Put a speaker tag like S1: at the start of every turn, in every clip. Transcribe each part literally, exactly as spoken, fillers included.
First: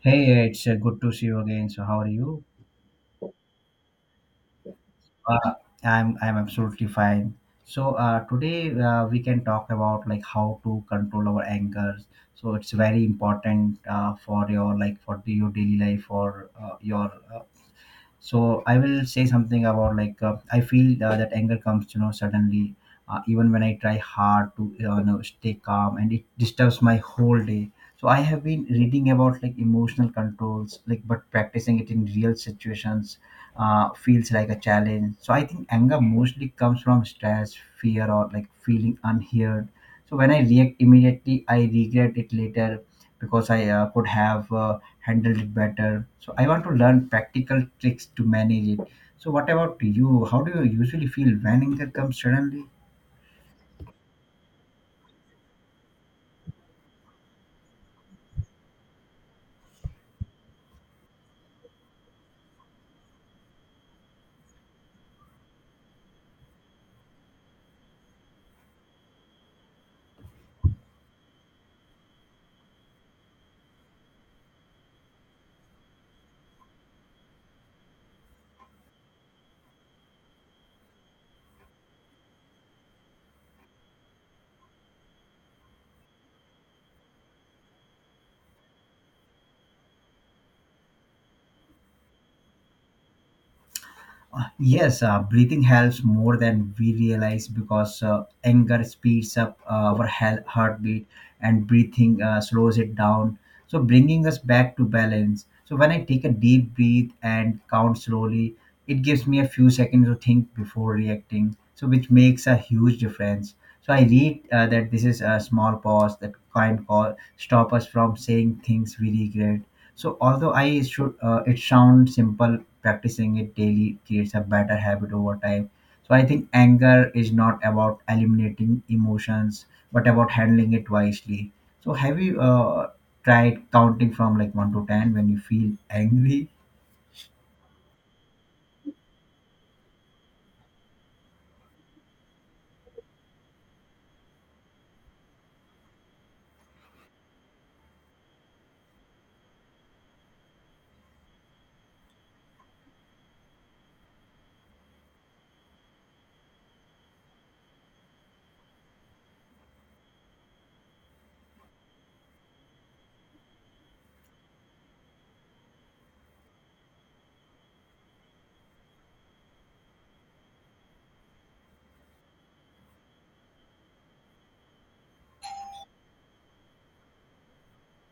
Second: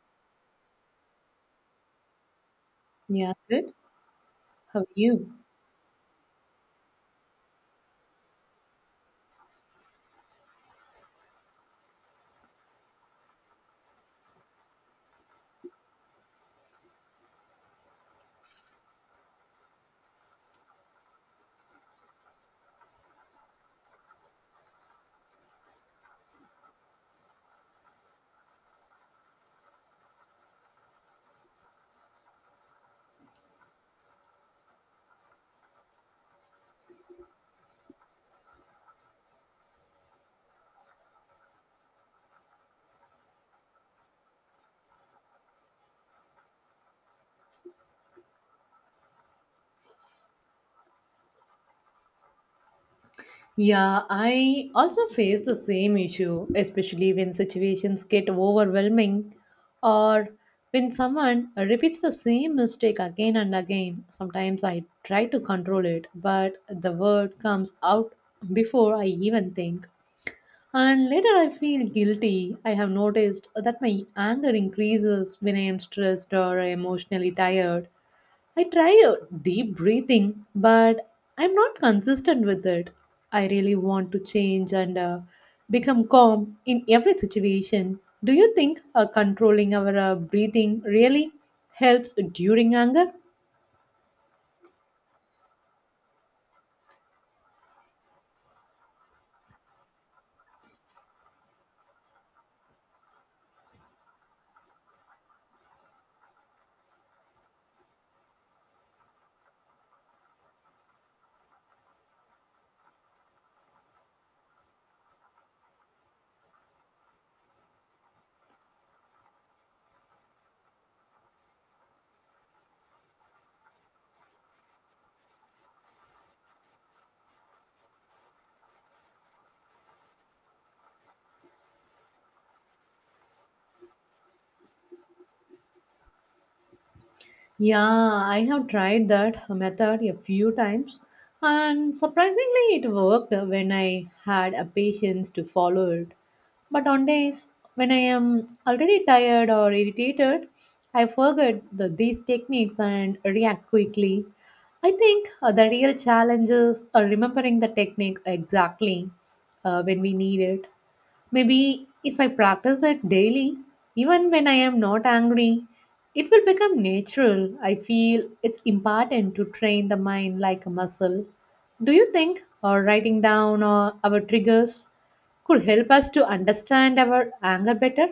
S1: Hey, hey, it's uh, good to see you again. So, how are you?
S2: Yeah, good. How are you?
S1: Uh, I'm I'm absolutely fine. So uh, today uh, we can talk about like how to control our anger. So it's very important uh, for your like for your daily life or uh, your so I will say something about like uh, I feel uh, that anger comes you know suddenly uh, even when I try hard to you know no, stay calm, and it disturbs my whole day. So I have been reading about like emotional controls like, but practicing it in real situations uh, feels like a challenge. So I think anger mostly comes from stress, fear, or like feeling unheard. So when I react immediately, I regret it later because I uh, could have uh, handled it better. So I want to learn practical tricks to manage it. So what about you? How do you usually feel when anger comes suddenly?
S2: Yeah, I also face the same issue, especially when situations get overwhelming or when someone repeats the same mistake again and again. Sometimes I try to control it, but the word comes out before I even think. And later I feel guilty. I have noticed that my anger increases when I am stressed or emotionally tired. I try uh, deep breathing, but I'm not consistent with it. I really want to change and uh, become calm in every situation. Do you think uh, controlling our uh, breathing really helps during anger?
S1: Yes, uh, breathing helps more than we realize because uh, anger speeds up uh, our he- heartbeat and breathing uh, slows it down. So, bringing us back to balance. So, when I take a deep breath and count slowly, it gives me a few seconds to think before reacting, so which makes a huge difference. So, I read uh, that this is a small pause that kind call stop us from saying things we regret. So although I should, uh, it sounds simple, practicing it daily creates a better habit over time. So I think anger is not about eliminating emotions, but about handling it wisely. So have you uh, tried counting from like one to ten when you feel angry?
S2: Yeah, I have tried that method a few times, and surprisingly, it worked when I had a patience to follow it. But on days when I am already tired or irritated, I forget the, these techniques and react quickly. I think uh, the real challenge is uh, remembering the technique exactly uh, when we need it. Maybe if I practice it daily, even when I am not angry, it will become natural. I feel it's important to train the mind like a muscle. Do you think or writing down uh, our triggers could help us to understand our anger better?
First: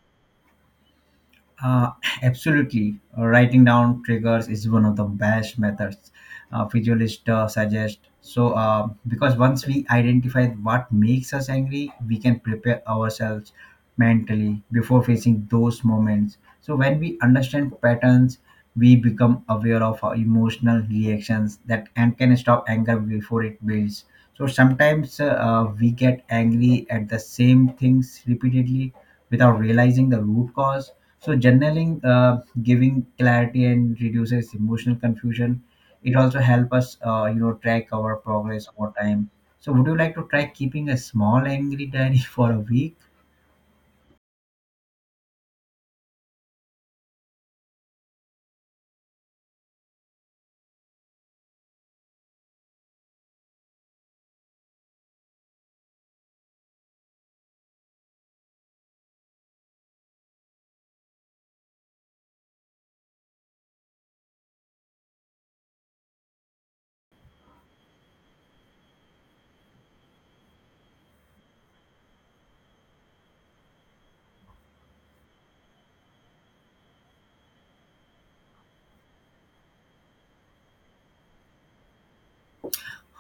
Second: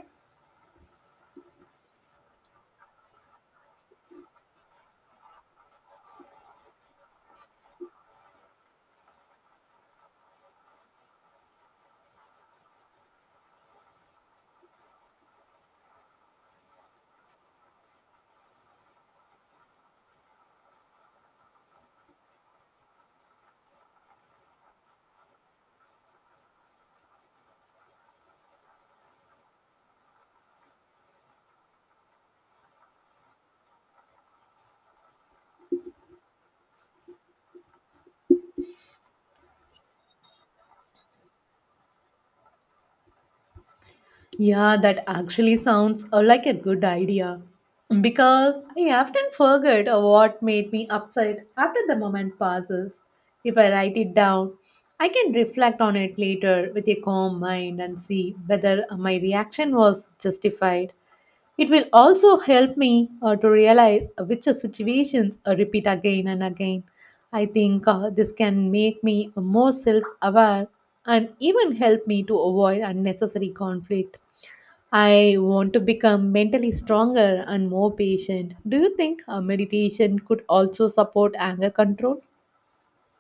S1: Uh, absolutely. Uh, writing down triggers is one of the best methods uh, visualists uh, suggest. So, uh, because once we identify what makes us angry, we can prepare ourselves mentally before facing those moments. So, when we understand patterns, we become aware of our emotional reactions that and can stop anger before it builds. So, sometimes uh, uh, we get angry at the same things repeatedly without realizing the root cause, so journaling, uh, giving clarity and reduces emotional confusion. It also help us, uh, you know, track our progress over time. So would you like to try keeping a small angry diary for a week?
S2: Yeah, that actually sounds uh, like a good idea. Because I often forget uh, what made me upset after the moment passes. If I write it down, I can reflect on it later with a calm mind and see whether uh, my reaction was justified. It will also help me uh, to realize uh, which uh, situations uh, repeat again and again. I think uh, this can make me more self aware and even help me to avoid unnecessary conflict. I want to become mentally stronger and more patient. Do you think a meditation could also support anger control?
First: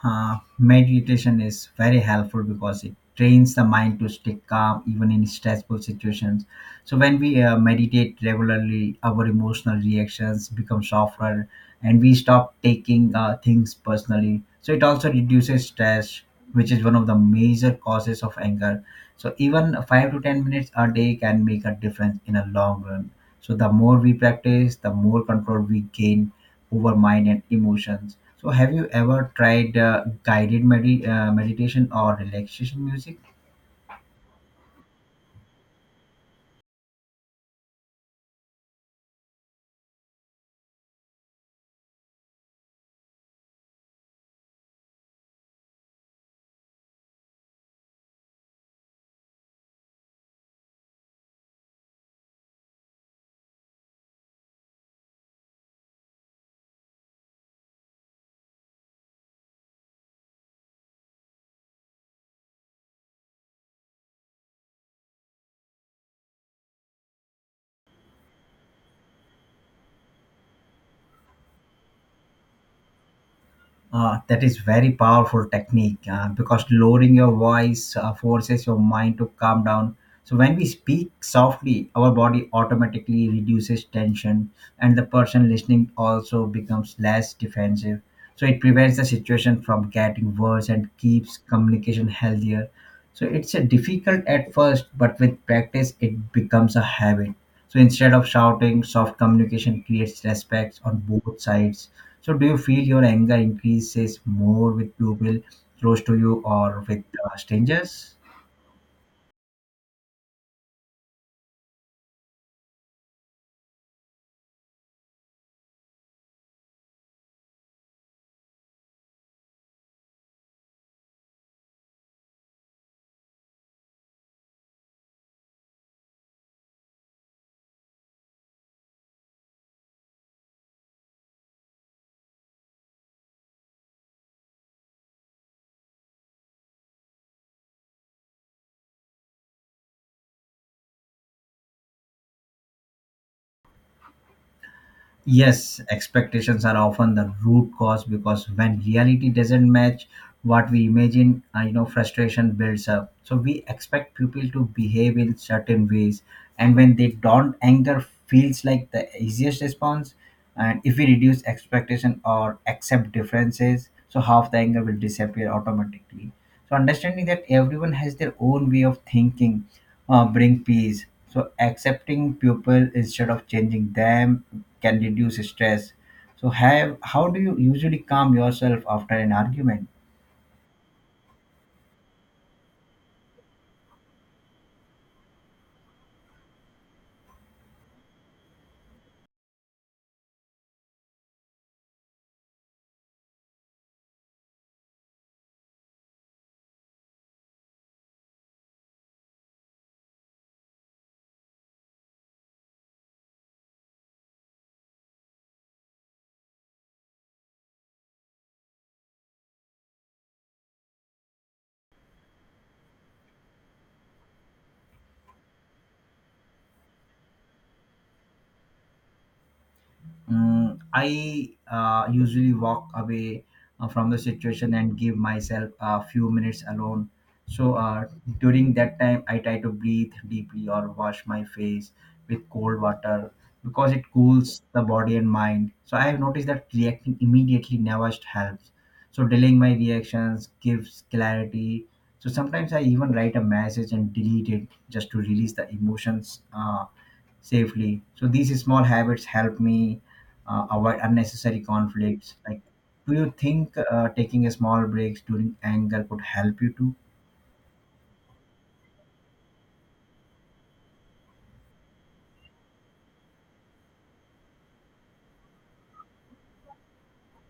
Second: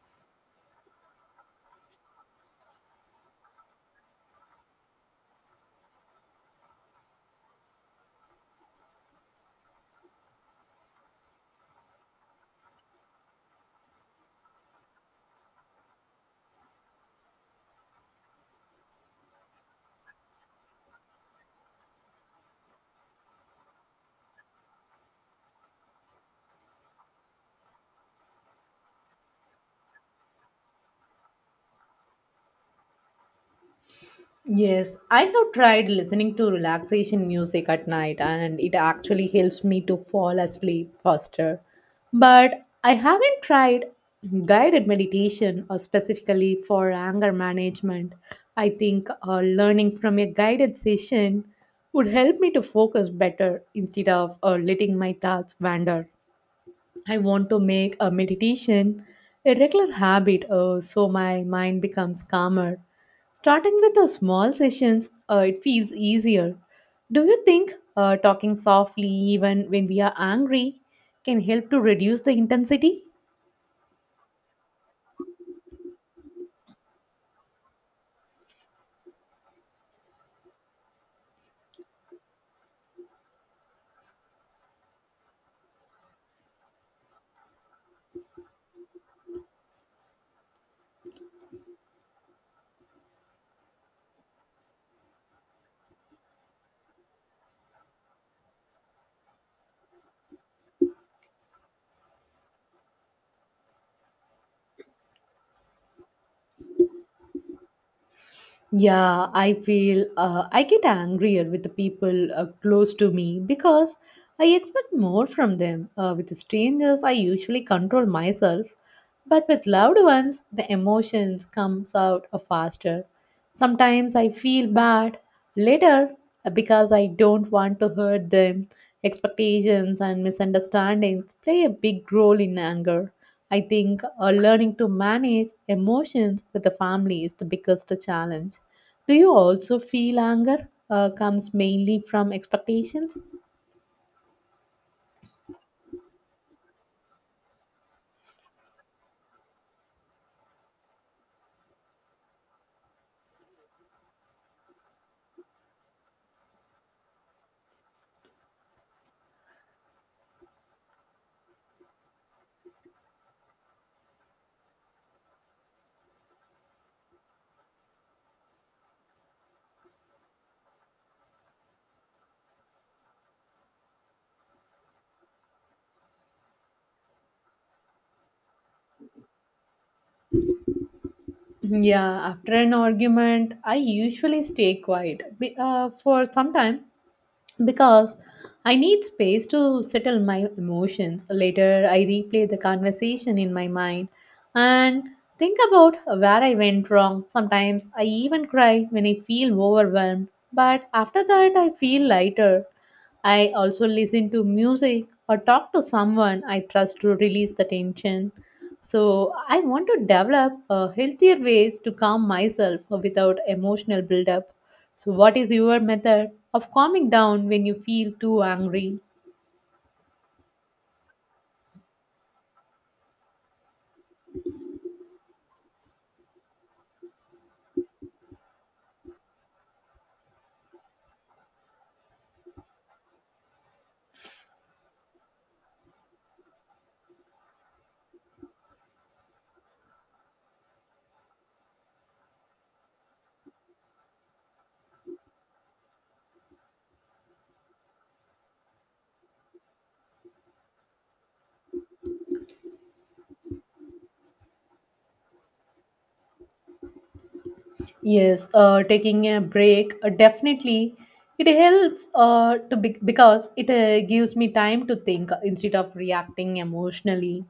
S1: Uh, meditation is very helpful because it trains the mind to stay calm even in stressful situations. So when we uh, meditate regularly, our emotional reactions become softer, and we stop taking uh, things personally. So it also reduces stress, which is one of the major causes of anger. So even five to ten minutes a day can make a difference in a long run. So the more we practice, the more control we gain over mind and emotions. So, have you ever tried uh, guided medi- uh, meditation or relaxation music?
S2: Yes, I have tried listening to relaxation music at night and it actually helps me to fall asleep faster. But I haven't tried guided meditation or specifically for anger management. I think uh, learning from a guided session would help me to focus better instead of uh, letting my thoughts wander. I want to make a meditation a regular habit uh, so my mind becomes calmer. Starting with the small sessions, uh, it feels easier. Do you think uh, talking softly, even when we are angry, can help to reduce the intensity?
S1: Uh, that is very powerful technique uh, because lowering your voice uh, forces your mind to calm down. So when we speak softly, our body automatically reduces tension, and the person listening also becomes less defensive. So it prevents the situation from getting worse and keeps communication healthier. So it's a difficult at first, but with practice, it becomes a habit. So instead of shouting, soft communication creates respect on both sides. So, do you feel your anger increases more with people close to you or with uh, strangers?
S2: Yeah, I feel uh, I get angrier with the people uh, close to me because I expect more from them. Uh, with strangers, I usually control myself, but with loved ones, the emotions comes out uh, faster. Sometimes I feel bad later uh, because I don't want to hurt them. Expectations and misunderstandings play a big role in anger. I think uh, learning to manage emotions with the family is the biggest challenge. Do you also feel anger uh, comes mainly from expectations?
S1: Yes, expectations are often the root cause because when reality doesn't match what we imagine, uh, you know, frustration builds up. So we expect people to behave in certain ways, and when they don't, anger feels like the easiest response. And if we reduce expectation or accept differences, so half the anger will disappear automatically. So understanding that everyone has their own way of thinking uh, bring peace. So accepting people instead of changing them can reduce stress. So have how do you usually calm yourself after an argument?
S2: Yeah, after an argument, I usually stay quiet be- uh, for some time because I need space to settle my emotions. Later, I replay the conversation in my mind and think about where I went wrong. Sometimes I even cry when I feel overwhelmed, but after that, I feel lighter. I also listen to music or talk to someone I trust to release the tension. So, I want to develop uh, healthier ways to calm myself without emotional buildup. So, what is your method of calming down when you feel too angry?
S1: Mm, I uh, usually walk away uh, from the situation and give myself a few minutes alone. So uh, during that time, I try to breathe deeply or wash my face with cold water because it cools the body and mind. So I have noticed that reacting immediately never helps. So delaying my reactions gives clarity. So sometimes I even write a message and delete it just to release the emotions. Uh, safely. So these small habits help me uh, avoid unnecessary conflicts. Like, do you think uh, taking a small breaks during anger could help you too?
S2: Yes, uh, taking a break uh, definitely it helps uh, to be- because it uh, gives me time to think uh, instead of reacting emotionally.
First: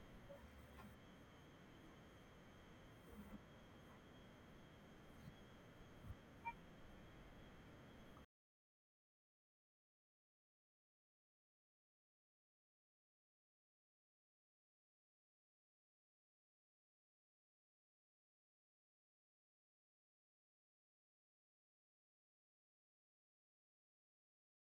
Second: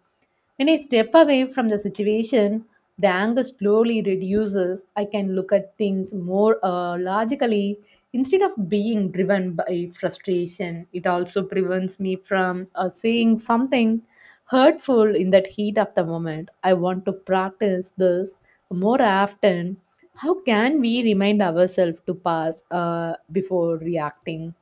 S2: When I step away from the situation, the anger slowly reduces. I can look at things more uh, logically, instead of being driven by frustration. It also prevents me from uh, saying something hurtful in that heat of the moment. I want to practice this more often. How can we remind ourselves to pause uh, before reacting?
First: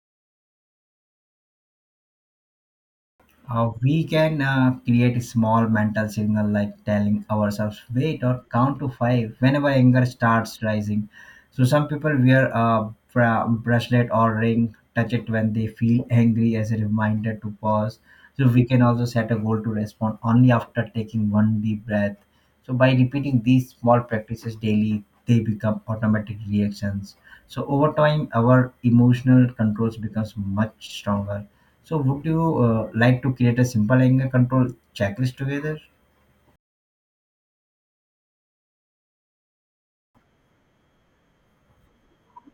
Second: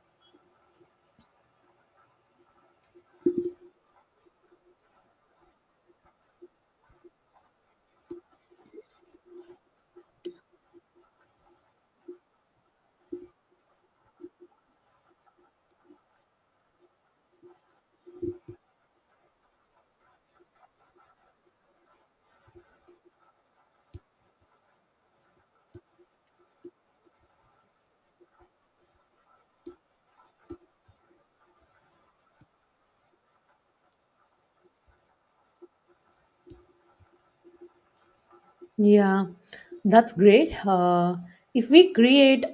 S1: Uh, we can uh, create a small mental signal like telling ourselves wait or count to five whenever anger starts rising. So some people wear a bra- bracelet or ring, touch it when they feel angry as a reminder to pause. So we can also set a goal to respond only after taking one deep breath. So by repeating these small practices daily, they become automatic reactions. So over time, our emotional controls becomes much stronger. So would you uh, like to create a simple anger control checklist together?
S2: Yeah, that's great. Uh, if we create.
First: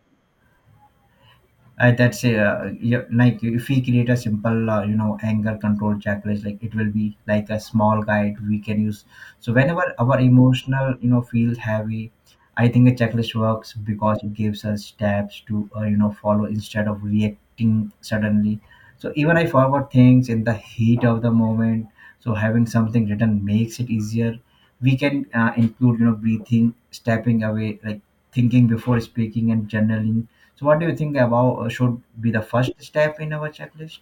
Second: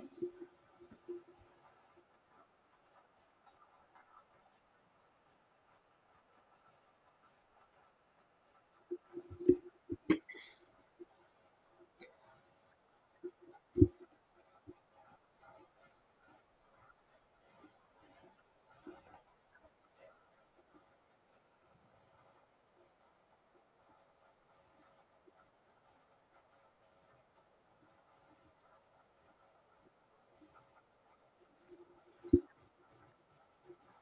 S1: I, that's a, uh, yeah, like if we create a simple uh, you know anger control checklist like it will be like a small guide we can use so whenever our emotional you know feels heavy. I think a checklist works because it gives us steps to uh, you know follow instead of reacting suddenly. So even I forgot things in the heat of the moment, so having something written makes it easier. We can uh, include you know breathing, stepping away, like thinking before speaking and journaling. So, what do you think about uh, should be the first step in our checklist?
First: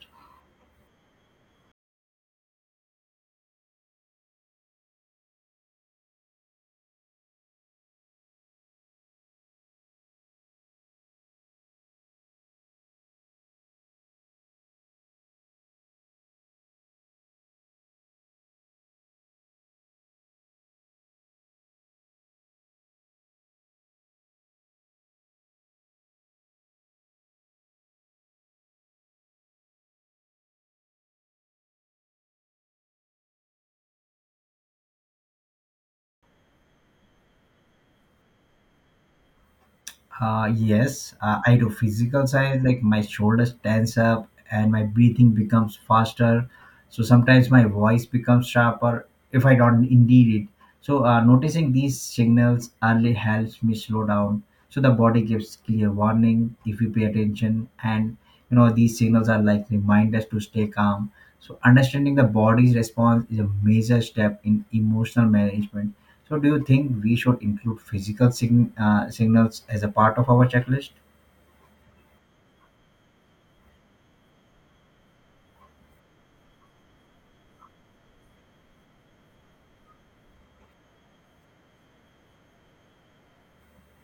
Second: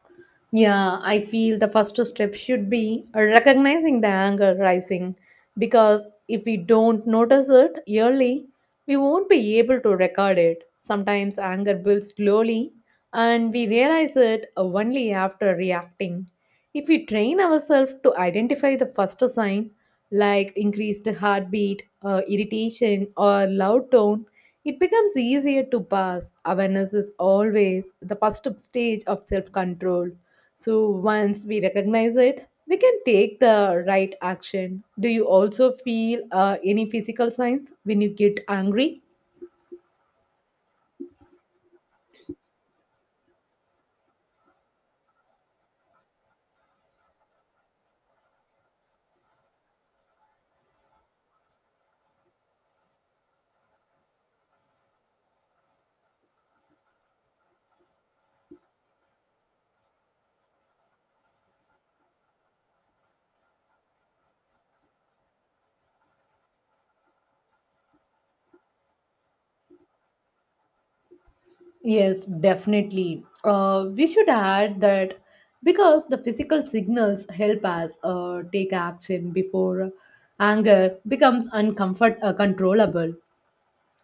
S2: Yeah, I feel the first step should be recognizing the anger rising because if we don't notice it early, we won't be able to record it. Sometimes anger builds slowly and we realize it only after reacting. If we train ourselves to identify the first sign, like increased heartbeat, uh, irritation, or loud tone, it becomes easier to pass. Awareness is always the first stage of self control. So once we recognize it, we can take the right action. Do you also feel uh, any physical signs when you get angry?
S1: Uh, yes, uh, I do physical side, like my shoulders tense up and my breathing becomes faster. So sometimes my voice becomes sharper if I don't indeed it. So uh, noticing these signals early helps me slow down. So the body gives clear warning if we pay attention, and you know these signals are like reminders to stay calm. So understanding the body's response is a major step in emotional management. So do you think we should include physical sign, uh, signals as a part of our checklist?
S2: Yes, definitely. Uh, we should add that because the physical signals help us uh, take action before anger becomes uncomfort uh, controllable.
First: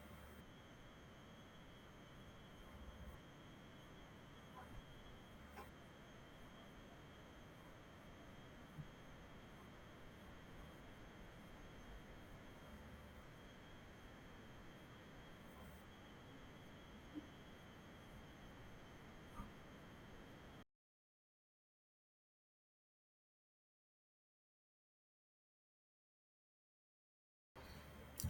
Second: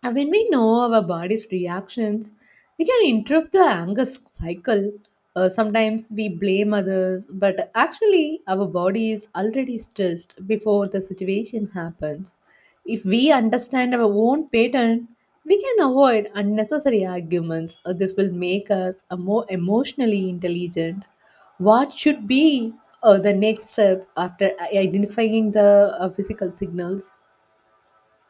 S2: And when we know our body's reactions, we can interrupt the anger s- cycle. Uh, sometimes we blame others, but actually, our body is already stressed before the situation happens. If we understand our own pattern, we can avoid unnecessary arguments. Uh, this will make us a more emotionally intelligent. What should be uh, the next step after i- identifying the uh, physical signals?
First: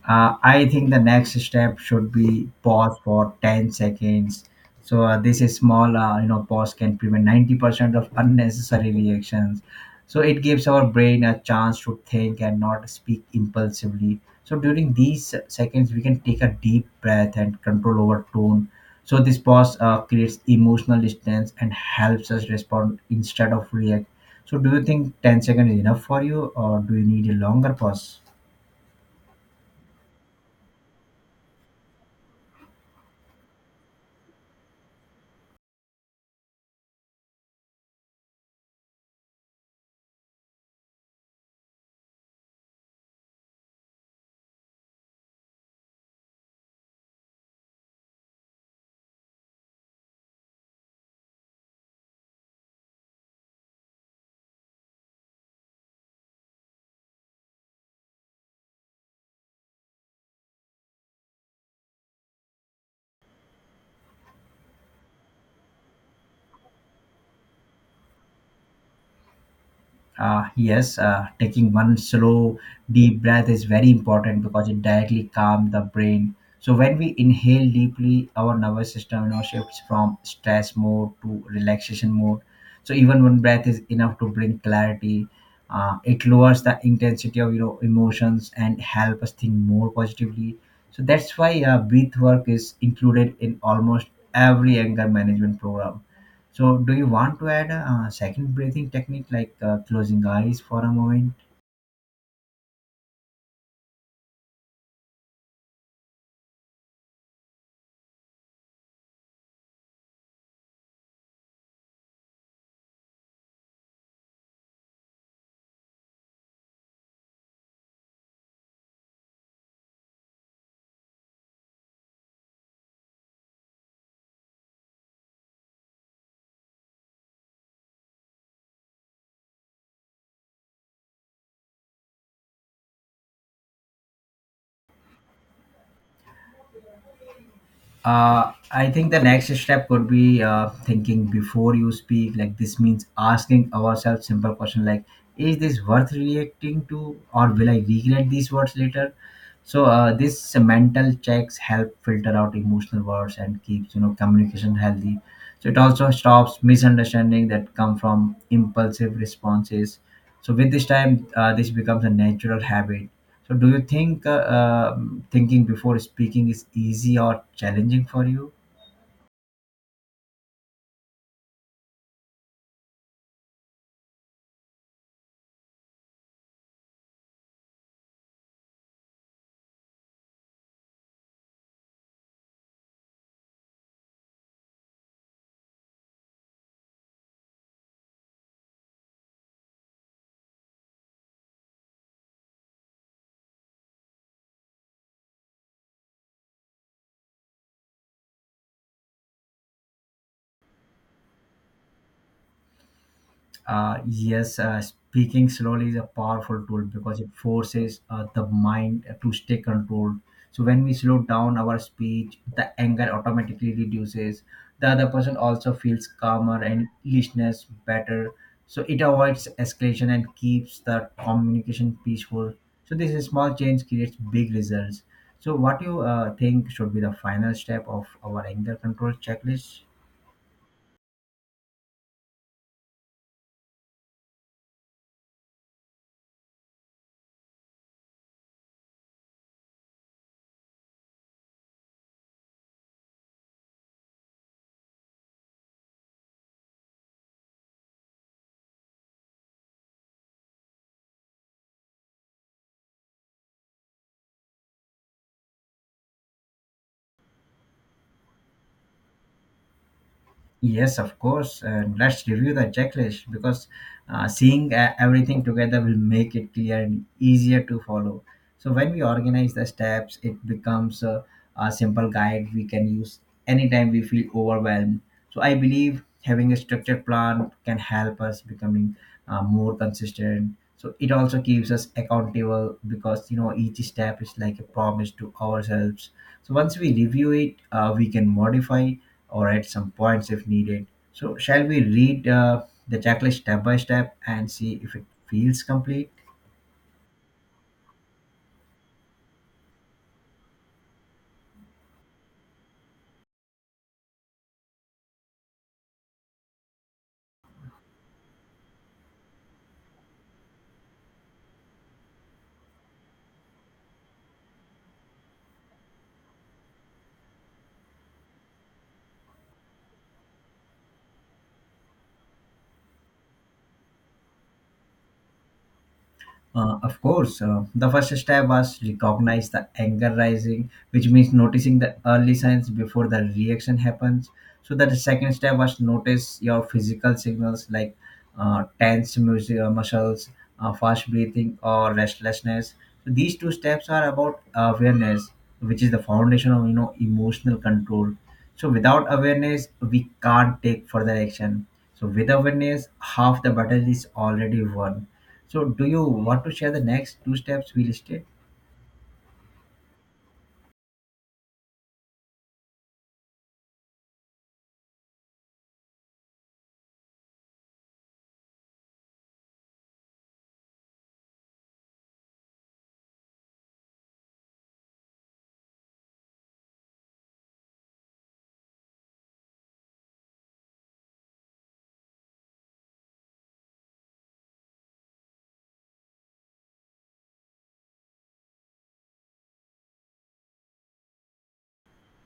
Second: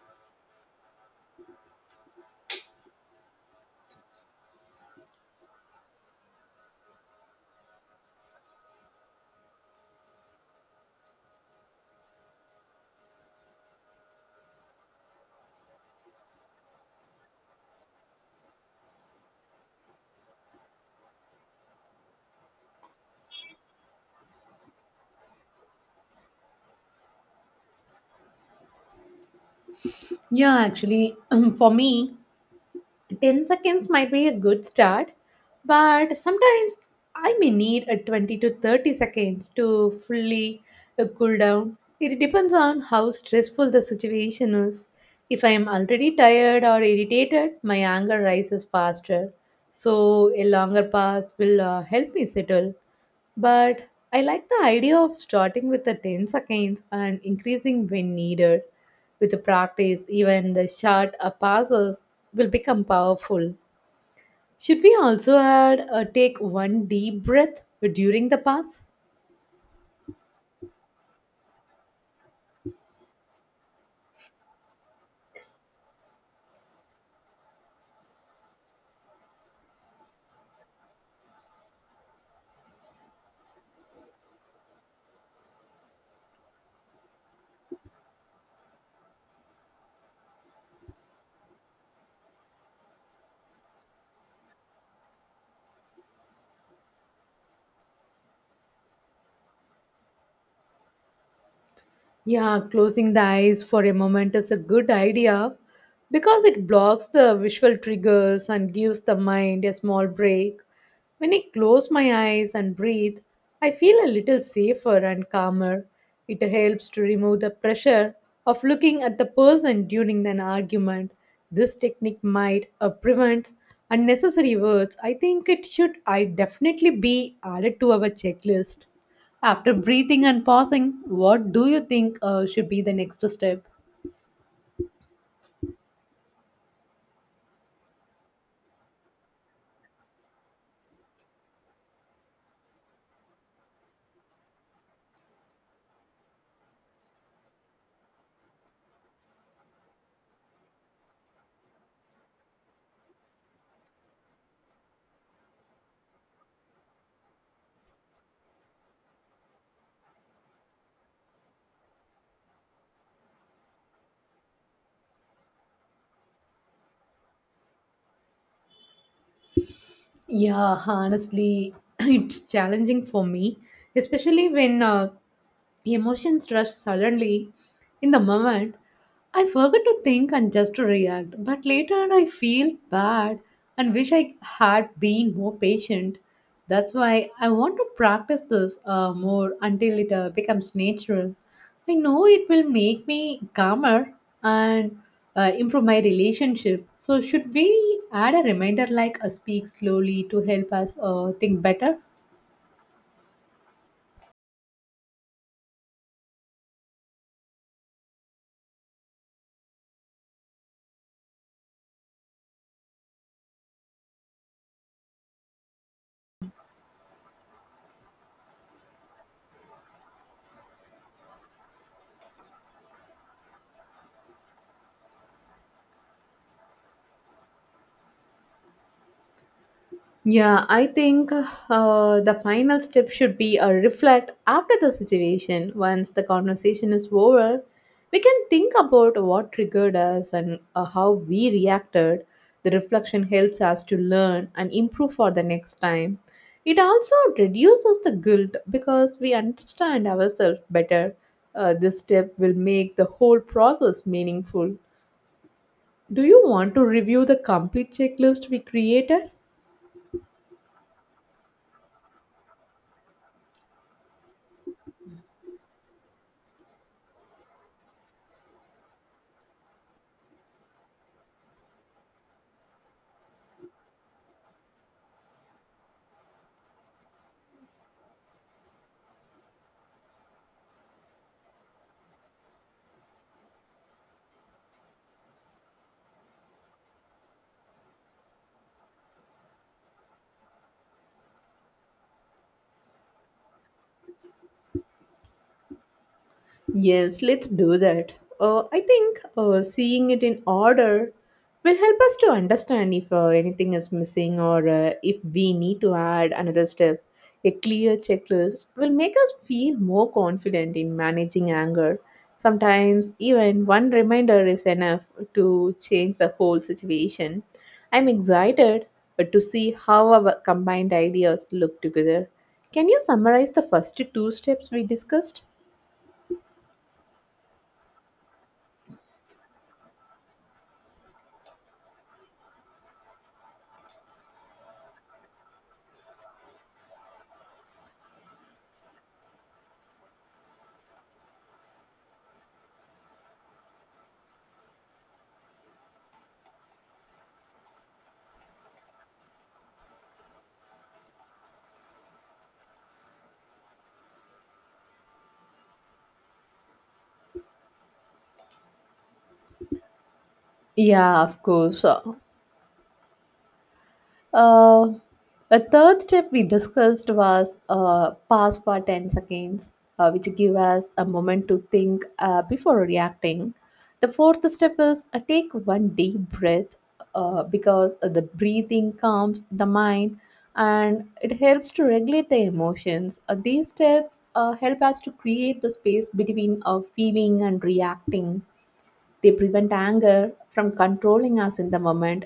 S1: uh, I think the next step should be pause for ten seconds. So uh, this is small, uh, you know, pause can prevent ninety percent of unnecessary reactions. So it gives our brain a chance to think and not speak impulsively. So during these seconds, we can take a deep breath and control over tone. So this pause uh, creates emotional distance and helps us respond instead of react. So do you think ten seconds is enough for you or do you need a longer pause?
S2: Yeah, actually, for me, ten seconds might be a good start, but sometimes I may need a twenty to thirty seconds to fully uh, cool down. It depends on how stressful the situation is. If I am already tired or irritated, my anger rises faster. So, a longer pause will uh, help me settle. But I like the idea of starting with the ten seconds and increasing when needed. With the practice, even the short uh, passes will become powerful. Should we also add uh, take one deep breath during the pass?
S1: Uh, yes, uh, taking one slow deep breath is very important because it directly calms the brain. So when we inhale deeply, our nervous system you know, shifts from stress mode to relaxation mode. So even one breath is enough to bring clarity. Uh, it lowers the intensity of you know emotions and help us think more positively. So that's why uh, breath work is included in almost every anger management program. So, do you want to add a, uh second breathing technique like uh, closing eyes for a moment?
S2: Yeah, closing the eyes for a moment is a good idea because it blocks the visual triggers and gives the mind a small break. When I close my eyes and breathe, I feel a little safer and calmer. It helps to remove the pressure of looking at the person during an argument. This technique might uh, prevent unnecessary words. I think it should I definitely be added to our checklist. After breathing and pausing, what do you think uh, should be the next step?
S1: Uh, I think the next step could be uh, thinking before you speak. Like this means asking ourselves simple question like, is this worth reacting to, or will I regret these words later? So uh, this mental checks help filter out emotional words and keeps you know communication healthy. So it also stops misunderstanding that come from impulsive responses. So with this time, uh, this becomes a natural habit. So do you think uh, um thinking before speaking is easy or challenging for you?
S2: Yeah, honestly, it's challenging for me, especially when uh, Emotions rush suddenly in the moment. I forget to think and just to react, but later I feel bad and wish I had been more patient. That's why I want to practice this uh, more until it uh, becomes natural. I know it will make me calmer and uh, improve my relationship. So, should we add a reminder like uh, speak slowly to help us uh, think better?
S1: Uh, yes, uh, speaking slowly is a powerful tool because it forces uh, the mind to stay controlled. So when we slow down our speech, the anger automatically reduces. The other person also feels calmer and listeners better. So it avoids escalation and keeps the communication peaceful. So this is small change creates big results. So what you uh, think should be the final step of our anger control checklist?
S2: Yeah, I think uh, the final step should be a reflect after the situation. Once the conversation is over, we can think about what triggered us and uh, how we reacted. The reflection helps us to learn and improve for the next time. It also reduces the guilt because we understand ourselves better. Uh, this step will make the whole process meaningful. Do you want to review the complete checklist we created?
S1: Yes, of course. And let's review the checklist because uh, seeing uh, everything together will make it clear and easier to follow. So when we organize the steps, it becomes a, a simple guide we can use anytime we feel overwhelmed. So I believe having a structured plan can help us becoming uh, more consistent. So it also keeps us accountable because you know each step is like a promise to ourselves. So once we review it, uh, we can modify or at some points if needed. So, shall we read uh, the checklist step by step and see if it feels complete?
S2: Yes, let's do that. Uh, I think uh, seeing it in order will help us to understand if uh, anything is missing or uh, if we need to add another step. A clear checklist will make us feel more confident in managing anger. Sometimes, even one reminder is enough to change the whole situation. I'm excited uh, to see how our combined ideas look together. Can you summarize the first two steps we discussed?
S1: Uh, of course, uh, the first step was recognize the anger rising, which means noticing the early signs before the reaction happens. So that the second step was notice your physical signals like uh, tense mus- uh, muscles, uh, fast breathing, or restlessness. So these two steps are about awareness, which is the foundation of you know emotional control. So without awareness, we can't take further action. So with awareness, half the battle is already won. So do you want to share the next two steps we listed?
S2: Yeah, of course. So, Uh, a third step we discussed was uh, pause for ten seconds, uh, which give us a moment to think uh, before reacting. The fourth step is uh, take one deep breath uh, because the breathing calms the mind and it helps to regulate the emotions. Uh, these steps uh, help us to create the space between uh, feeling and reacting. They prevent anger from controlling us in the moment,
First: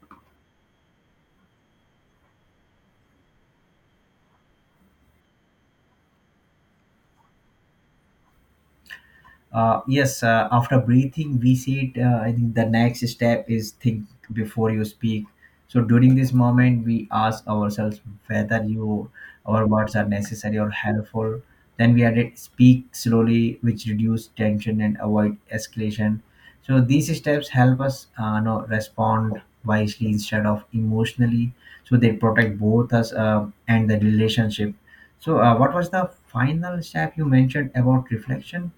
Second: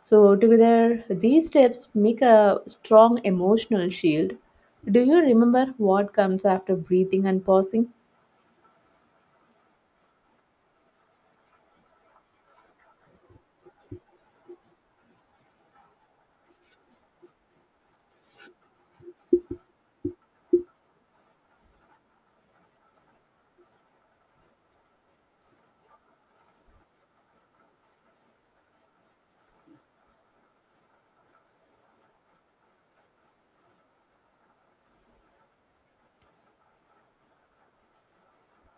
S2: so, together, these steps make a strong emotional shield. Do you remember what comes after breathing and pausing?
S1: Uh, yes, uh, after breathing, we said uh, I think the next step is think before you speak. So during this moment, we ask ourselves whether you our words are necessary or helpful. Then we added speak slowly, which reduce tension and avoid escalation. So these steps help us uh, know, respond wisely instead of emotionally. So they protect both us uh, and the relationship. So uh, what was the final step you mentioned about reflection?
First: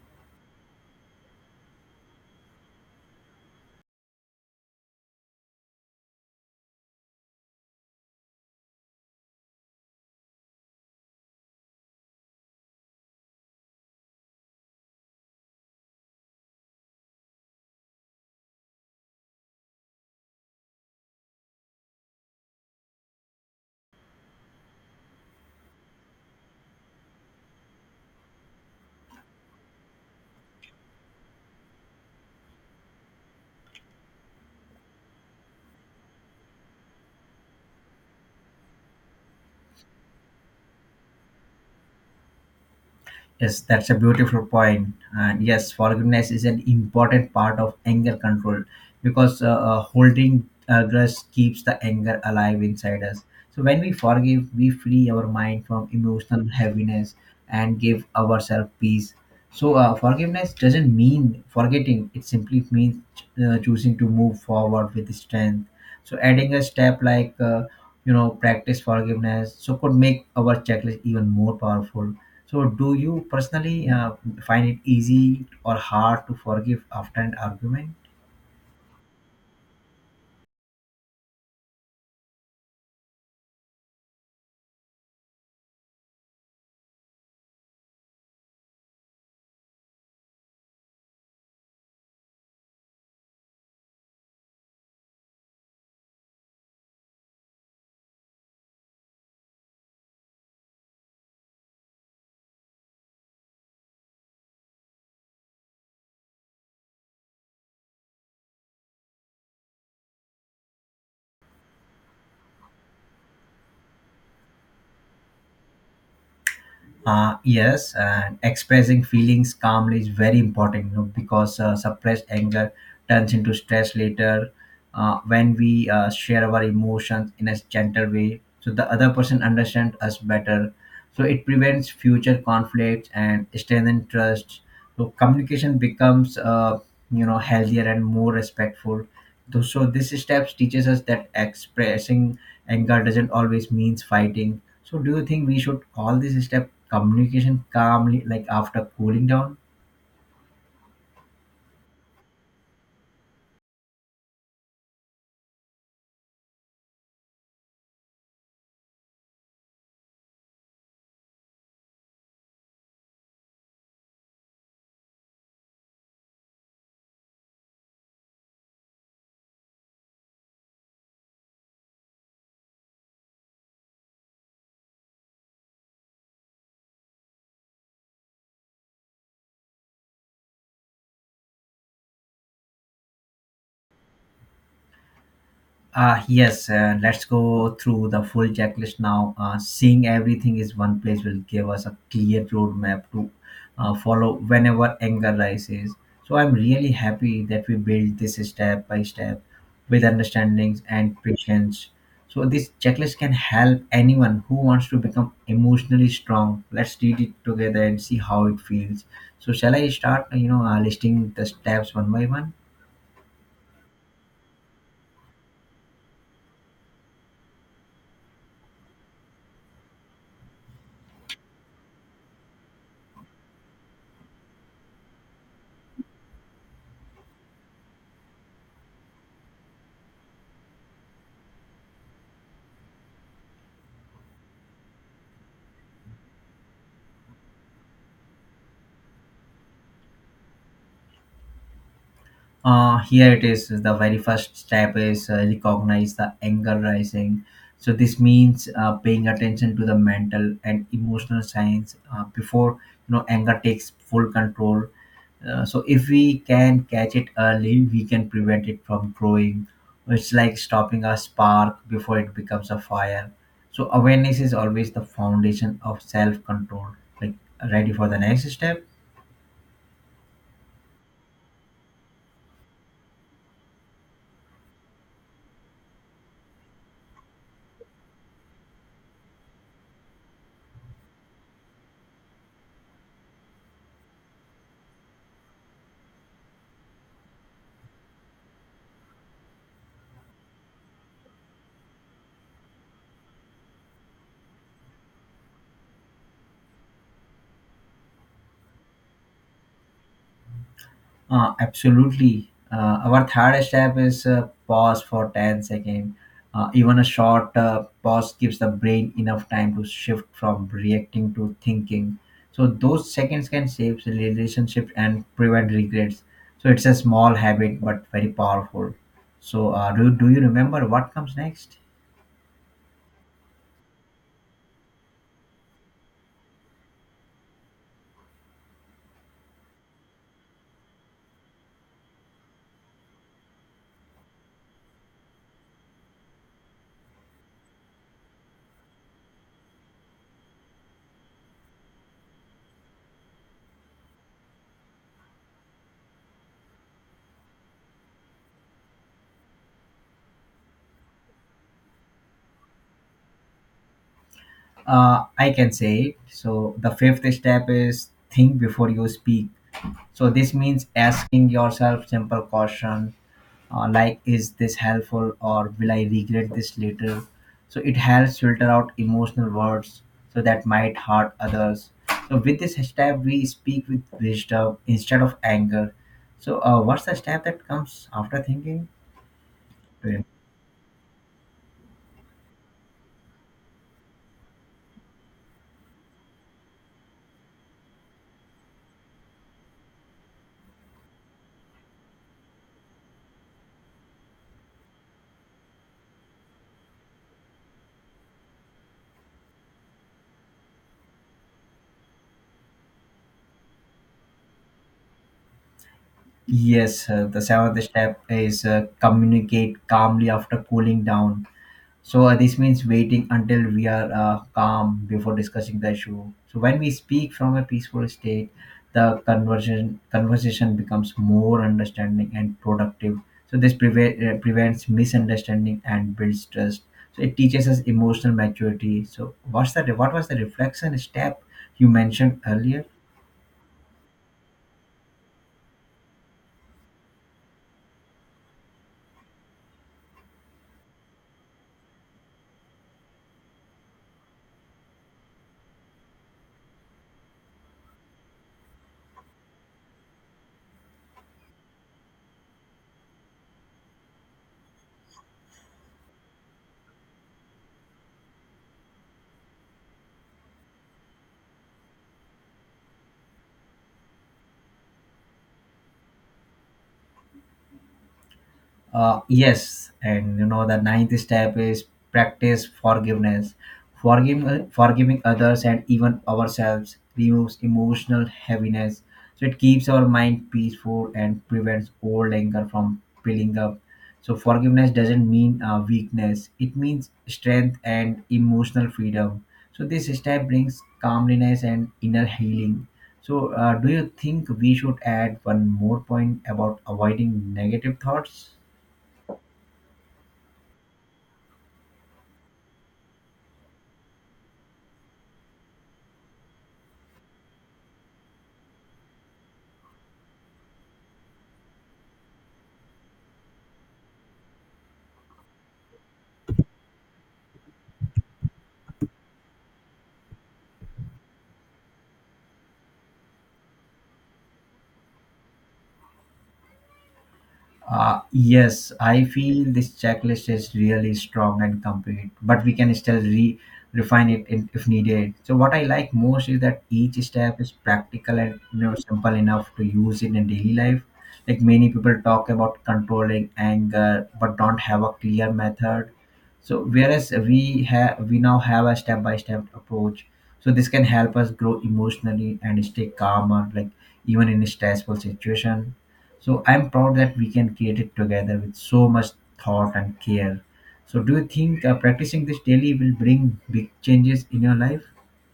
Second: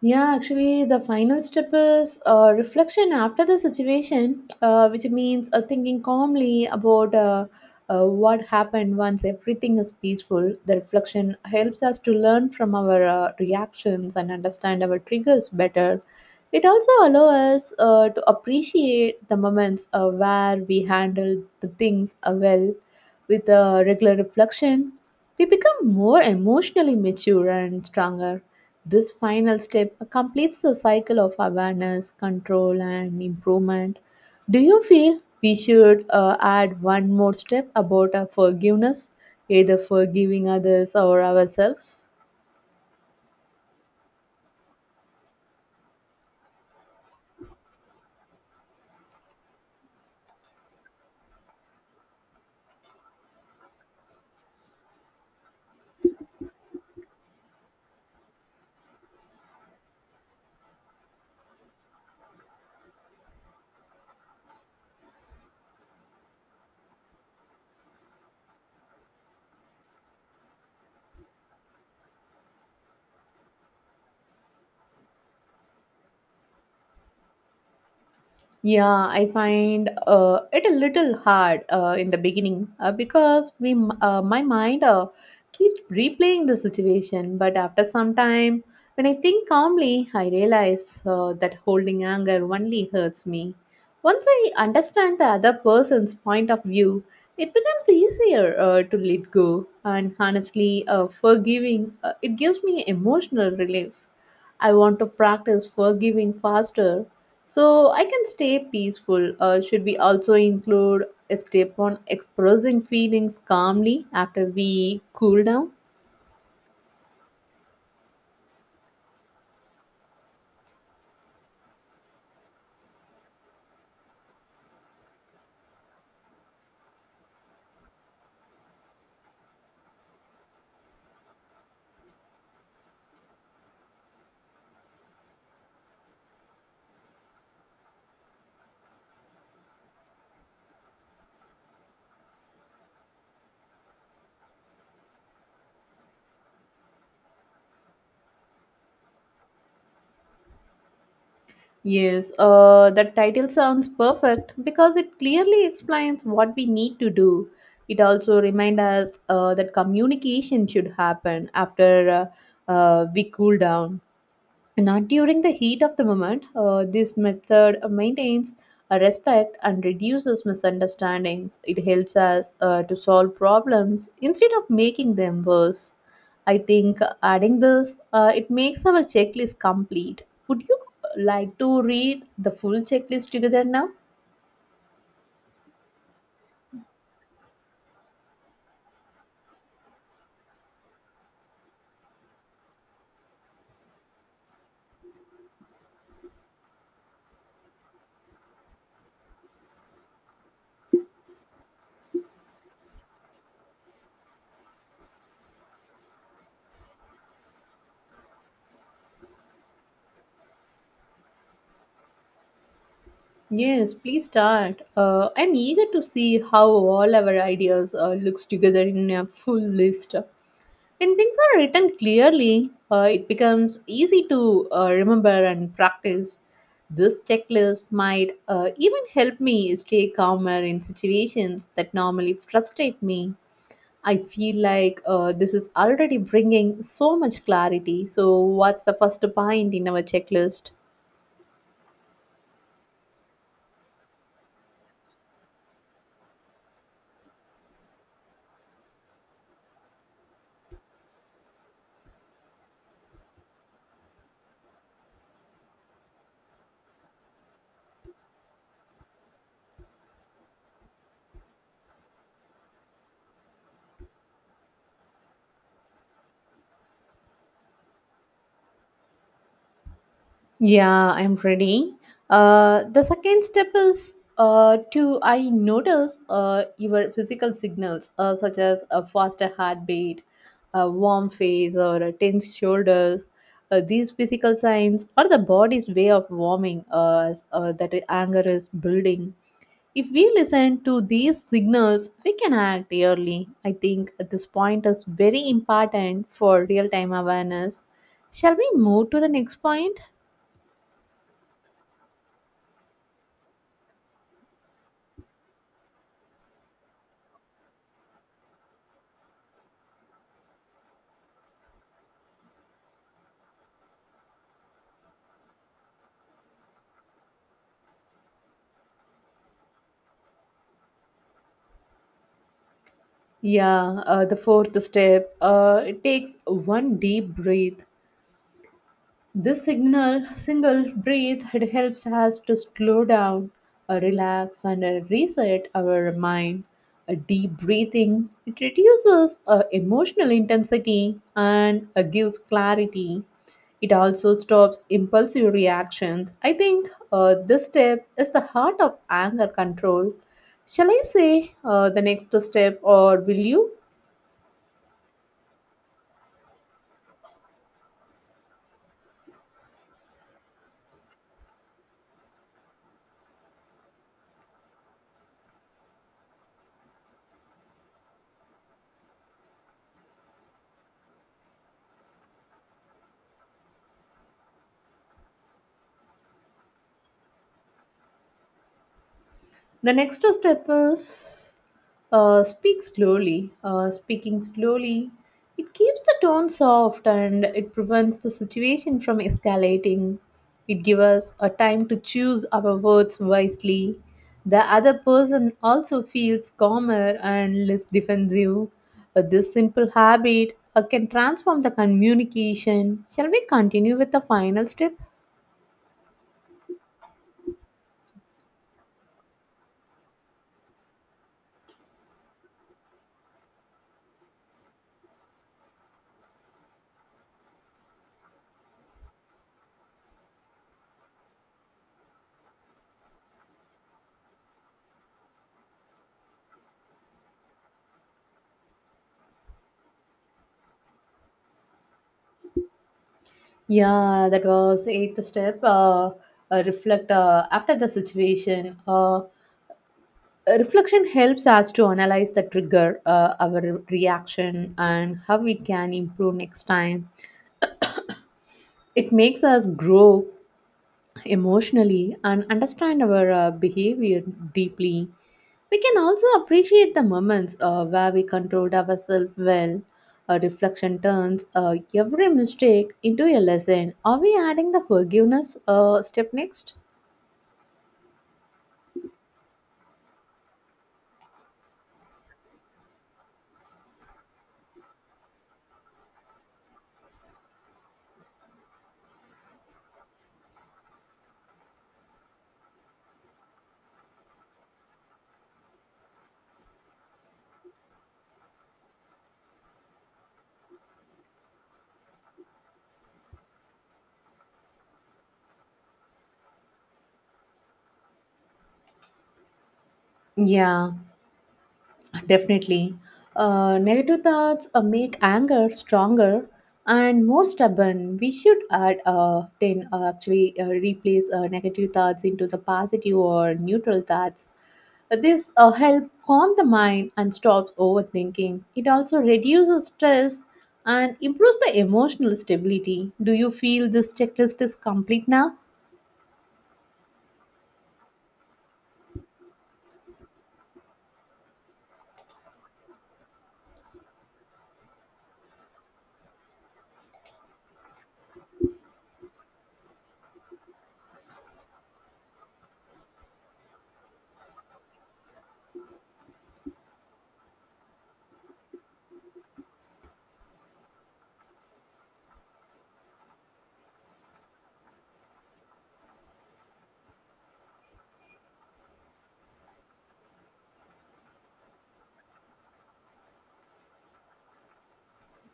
S2: Yeah, actually, the final step is uh, reflection after the situation, uh, which means uh, thinking calmly about uh, uh, what happened once everything is peaceful. The reflection helps us to learn from our uh, reactions and understand our triggers better. It also allows us uh, to appreciate the moments uh, where we handle the things uh, well with uh, regular reflection. We become more emotionally mature and stronger. This final step completes the cycle of awareness, control, and improvement. Do you feel we should uh, add one more step about uh, forgiveness, either forgiving others or ourselves?
S1: Yes, that's a beautiful point. And yes, forgiveness is an important part of anger control because uh, uh, holding uh, grudge keeps the anger alive inside us. So when we forgive, we free our mind from emotional heaviness and give ourselves peace. So uh, forgiveness doesn't mean forgetting; it simply means uh, choosing to move forward with strength. So adding a step like uh, you know practice forgiveness so could make our checklist even more powerful. So do you personally uh, find it easy or hard to forgive after an argument?
S2: Yeah, I find uh, it a little hard uh, in the beginning uh, because we, m- uh, my mind uh, keeps replaying the situation. But after some time, when I think calmly, I realize uh, that holding anger only hurts me. Once I understand the other person's point of view, it becomes easier uh, to let go. And honestly, uh, forgiving uh, it gives me emotional relief. I want to practice forgiving faster so I can stay peaceful. Uh, should we also include a step on expressing feelings calmly after we cool down?
S1: Uh, yes, and expressing feelings calmly is very important, you know, because uh, suppressed anger turns into stress later. Uh, when we uh, share our emotions in a gentle way, so the other person understands us better. So it prevents future conflicts and strengthens trust. So communication becomes, uh, you know, healthier and more respectful. Though- So this steps teaches us that expressing anger doesn't always means fighting. So do you think we should call this step communication calmly, like after cooling down?
S2: Yes, uh, that title sounds perfect because it clearly explains what we need to do. It also reminds us uh, that communication should happen after uh, uh, we cool down. Not during the heat of the moment, uh, this method maintains a respect and reduces misunderstandings. It helps us uh, to solve problems instead of making them worse. I think adding this, uh, it makes our checklist complete. Would you like to read the full checklist together now?
S1: Uh, yes, uh, let's go through the full checklist now. Uh, seeing everything is one place will give us a clear roadmap to uh, follow whenever anger rises. So I'm really happy that we build this step by step with understandings and patience. So this checklist can help anyone who wants to become emotionally strong. Let's read it together and see how it feels. So shall I start, you know, uh, listing the steps one by one?
S2: Yes, please start. Uh, I'm eager to see how all our ideas uh, looks together in a full list. When things are written clearly, uh, it becomes easy to uh, remember and practice. This checklist might uh, even help me stay calmer in situations that normally frustrate me. I feel like uh, this is already bringing so much clarity. So, what's the first point in our checklist?
S1: Uh here it is. The very first step is uh, recognize the anger rising. So this means uh, paying attention to the mental and emotional signs uh, before, you know anger takes full control. Uh, so if we can catch it early, we can prevent it from growing. It's like stopping a spark before it becomes a fire. So awareness is always the foundation of self control. like Ready for the next step?
S2: Yeah, I'm ready. Uh, the second step is uh, to I notice uh, your physical signals uh, such as a faster heartbeat, a warm face, or a tense shoulders. Uh, these physical signs are the body's way of warming us uh, that i- anger is building. If we listen to these signals, we can act early. I think at this point is very important for real time awareness. Shall we move to the next point?
S1: Uh, absolutely. Uh, our third step is uh, pause for ten seconds. Uh, even a short uh, pause gives the brain enough time to shift from reacting to thinking. So those seconds can save the relationship and prevent regrets. So it's a small habit but very powerful. So uh, do, do you remember what comes next?
S2: Yeah, uh, the fourth step. Uh, it takes one deep breath. This signal, single breath, it helps us to slow down, uh, relax, and uh, reset our mind. A deep breathing it reduces uh, emotional intensity and uh, gives clarity. It also stops impulsive reactions. I think uh, this step is the heart of anger control. Shall I say uh, the next step, or will you?
S1: Uh, I can say it. So the fifth step is think before you speak. So this means asking yourself simple question uh, like, is this helpful or will I regret this later? So it helps filter out emotional words so that might hurt others. So with this hashtag we speak with wisdom instead of anger. So uh, what's the step that comes after thinking?
S2: The
S1: Yeah.
S2: next step is uh, speak slowly. Uh, speaking slowly, it keeps the tone soft and it prevents the situation from escalating. It gives us a time to choose our words wisely. The other person also feels calmer and less defensive. Uh, this simple habit uh, can transform the communication. Shall we continue with the final step?
S1: yes uh, the seventh step is uh, communicate calmly after cooling down. So uh, this means waiting until we are uh, calm before discussing the issue. So when we speak from a peaceful state, the conversion conversation becomes more understanding and productive. So this preve- uh, prevents misunderstanding and builds trust. So it teaches us emotional maturity. So what's the what was the reflection step you mentioned earlier?
S2: Yeah, that was eighth step. Uh, uh, reflect uh, after the situation. Uh, reflection helps us to analyze the trigger, uh, our re- reaction, and how we can improve next time. It makes us grow emotionally and understand our uh, behavior deeply. We can also appreciate the moments uh, where we controlled ourselves well. A reflection turns uh, every mistake into a lesson. Are we adding the forgiveness uh, step next?
S1: Uh, yes, and you know the ninth step is practice forgiveness. Forgiving, forgiving others and even ourselves removes emotional heaviness. So it keeps our mind peaceful and prevents old anger from building up. So forgiveness doesn't mean uh, weakness; it means strength and emotional freedom. So this step brings calmness and inner healing. So, uh, do you think we should add one more point about avoiding negative thoughts?
S2: Yeah, definitely. Uh, negative thoughts uh, make anger stronger and more stubborn. We should add uh, ten, uh, actually, uh, replace uh, negative thoughts into the positive or neutral thoughts. Uh, This uh, help calm the mind and stops overthinking. It also reduces stress and improves the emotional stability. Do you feel this checklist is complete now?
S1: Uh, yes, I feel this checklist is really strong and complete, but we can still re refine it in, if needed. So what I like most is that each step is practical and, you know simple enough to use in a daily life. Like many people talk about controlling anger, but don't have a clear method. So whereas we have we now have a step by step approach. So this can help us grow emotionally and stay calmer, like even in a stressful situation. So I'm proud that we can create it together with so much thought and care. So do you think uh, practicing this daily will bring big changes in your life?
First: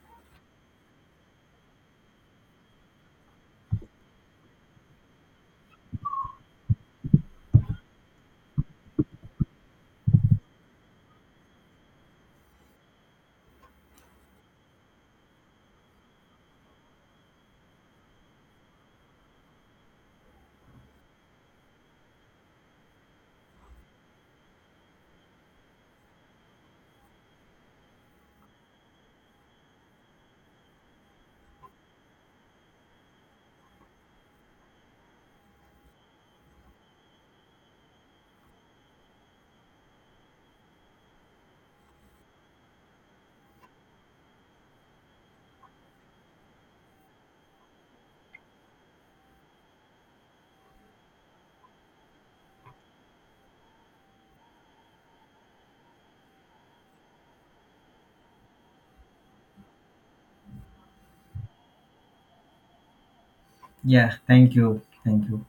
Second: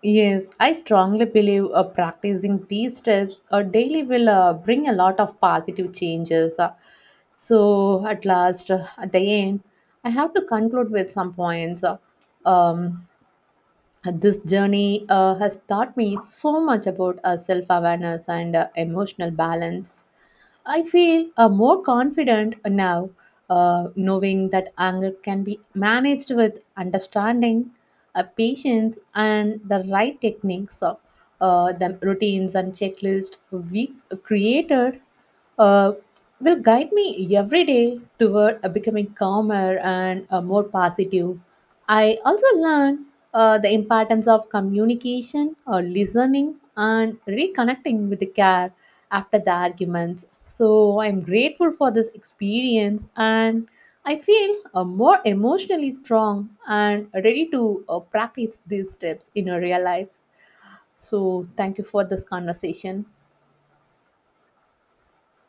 S2: Yes, I strongly believe uh, practicing these steps uh, daily will uh, bring a lot of positive changes. Uh, so, at last, uh, at the end, I have to conclude with some points. Uh, um, uh, This journey uh, has taught me so much about uh, self awareness and uh, emotional balance. I feel uh, more confident now, uh, knowing that anger can be managed with understanding, uh, patience, and the right techniques, uh, uh, the routines and checklists we created. Uh, will guide me every day toward uh, becoming calmer and uh, more positive. I also learned uh, the importance of communication or listening and reconnecting with the care after the arguments. So I'm grateful for this experience and I feel uh, more emotionally strong and ready to uh, practice these steps in a real life. So thank you for this conversation.
S1: Yeah, thank you. Thank you.